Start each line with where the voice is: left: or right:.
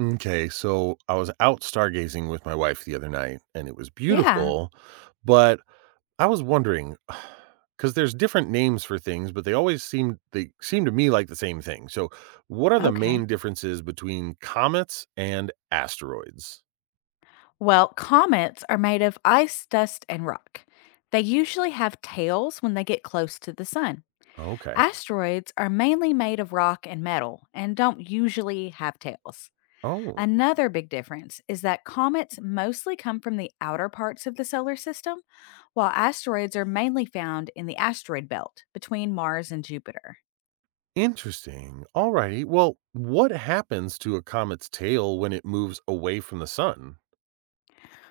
right: Okay, so I was out stargazing with my wife the other night, and it was
left: Yeah.
right: beautiful, but I was wondering, because there's different names for things, but they seem to me like the same thing, so what are the main
left: Okay.
right: differences between comets and asteroids?
left: Well, comets are made of ice, dust, and rock. They usually have tails when they get close to the sun.
right: Okay.
left: Asteroids are mainly made of rock and metal and don't usually have tails.
right: Oh,
left: Another big difference is that comets mostly come from the outer parts of the solar system, while asteroids are mainly found in the asteroid belt between Mars and Jupiter.
right: interesting. Alrighty, well, what happens to a comet's tail when it moves away from the sun?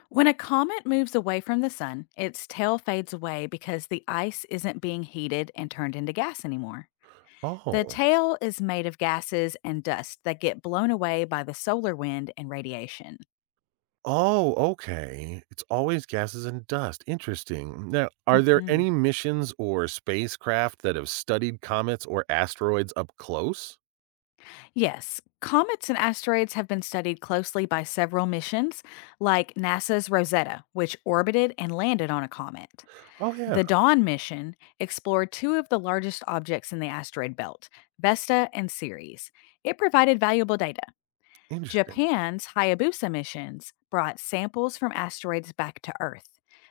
left: When a comet moves away from the sun, its tail fades away because the ice isn't being heated and turned into gas anymore. The
right: Oh.
left: tail is made of gases and dust that get blown away by the solar wind and radiation.
right: Oh, okay. It's always gases and dust. Interesting. Now, are there
left: Mhm.
right: any missions or spacecraft that have studied comets or asteroids up close?
left: Yes, comets and asteroids have been studied closely by several missions, like NASA's Rosetta, which orbited and landed on a comet.
right: Oh, yeah.
left: The Dawn mission explored two of the largest objects in the asteroid belt, Vesta and Ceres. It provided valuable data.
right: Interesting.
left: Japan's Hayabusa missions brought samples from asteroids back to Earth.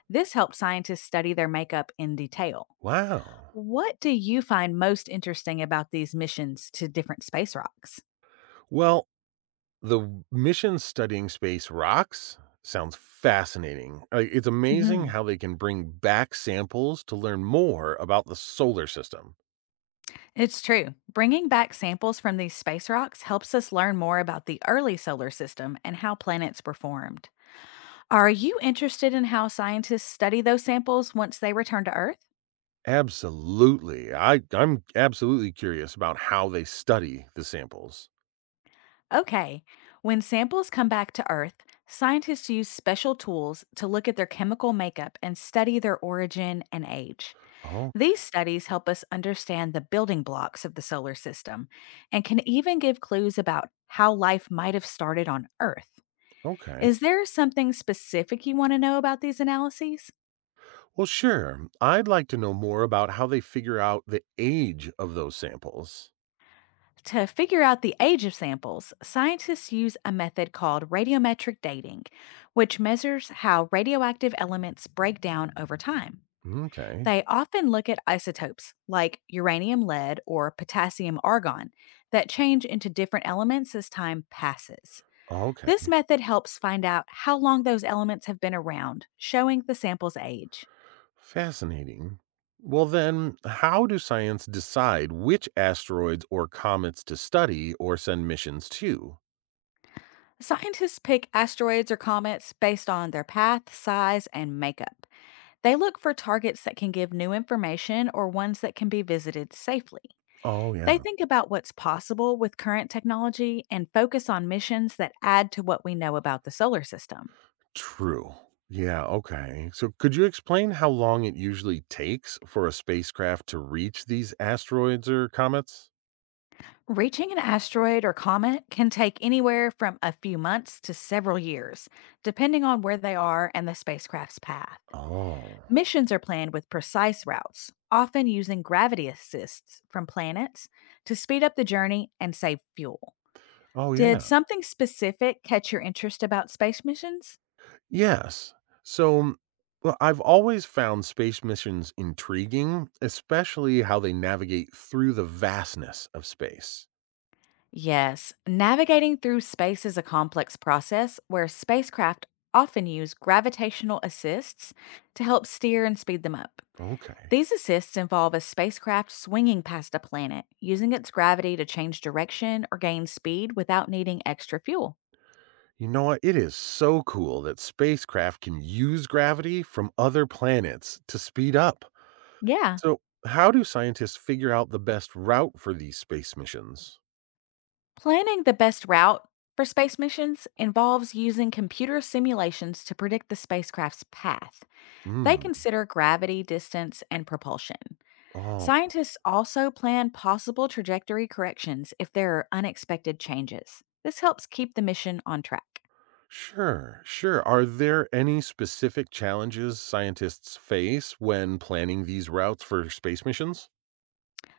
left: This helped scientists study their makeup in detail.
right: Wow.
left: What do you find most interesting about these missions to different space rocks?
right: Well, the mission studying space rocks sounds fascinating. Like, it's amazing
left: Hmm.
right: how they can bring back samples to learn more about the solar system.
left: It's true. Bringing back samples from these space rocks helps us learn more about the early solar system and how planets were formed. Are you interested in how scientists study those samples once they return to Earth?
right: Absolutely. I'm absolutely curious about how they study the samples.
left: Okay. When samples come back to Earth, scientists use special tools to look at their chemical makeup and study their origin and age.
right: Oh,
left: These studies help us understand the building blocks of the solar system and can even give clues about how life might have started on Earth.
right: okay.
left: Is there something specific you want to know about these analyses?
right: Well, sure. I'd like to know more about how they figure out the age of those samples.
left: To figure out the age of samples, scientists use a method called radiometric dating, which measures how radioactive elements break down over time.
right: Okay.
left: They often look at isotopes like uranium lead or potassium argon that change into different elements as time passes.
right: Okay.
left: This method helps find out how long those elements have been around, showing the sample's age.
right: Fascinating. Well, then, how do science decide which asteroids or comets to study or send missions to?
left: Scientists pick asteroids or comets based on their path, size, and makeup. They look for targets that can give new information or ones that can be visited safely.
right: Oh, yeah.
left: They think about what's possible with current technology and focus on missions that add to what we know about the solar system.
right: True. Yeah. Okay. So, could you explain how long it usually takes for a spacecraft to reach these asteroids or comets?
left: Reaching an asteroid or comet can take anywhere from a few months to several years, depending on where they are and the spacecraft's path.
right: Oh.
left: Missions are planned with precise routes, often using gravity assists from planets to speed up the journey and save fuel.
right: Oh,
left: Did
right: yeah.
left: something specific catch your interest about space missions?
right: Yes. So, well, I've always found space missions intriguing, especially how they navigate through the vastness of space.
left: Yes, navigating through space is a complex process where spacecraft often use gravitational assists to help steer and speed them up.
right: Okay.
left: These assists involve a spacecraft swinging past a planet, using its gravity to change direction or gain speed without needing extra fuel.
right: You know what? It is so cool that spacecraft can use gravity from other planets to speed up.
left: Yeah,
right: So, how do scientists figure out the best route for these space missions?
left: planning the best route for space missions involves using computer simulations to predict the spacecraft's path. They
right: Hmm.
left: consider gravity, distance, and propulsion.
right: Oh,
left: Scientists also plan possible trajectory corrections if there are unexpected changes. This helps keep the mission on track.
right: sure, sure. Are there any specific challenges scientists face when planning these routes for space missions?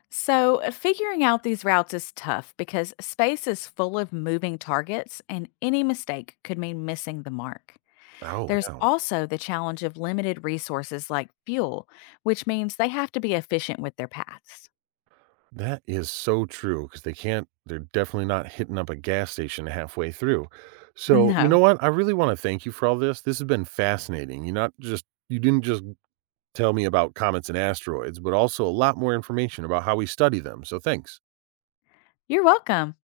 left: So, figuring out these routes is tough because space is full of moving targets, and any mistake could mean missing the mark.
right: Oh,
left: There's
right: yeah.
left: also the challenge of limited resources like fuel, which means they have to be efficient with their paths.
right: That is so true. Because they're definitely not hitting up a gas station halfway through. So, you know
left: No,
right: what? I really wanna thank you for all this. This has been fascinating. You not just you didn't just tell me about comets and asteroids, but also a lot more information about how we study them. So, thanks.
left: you're welcome.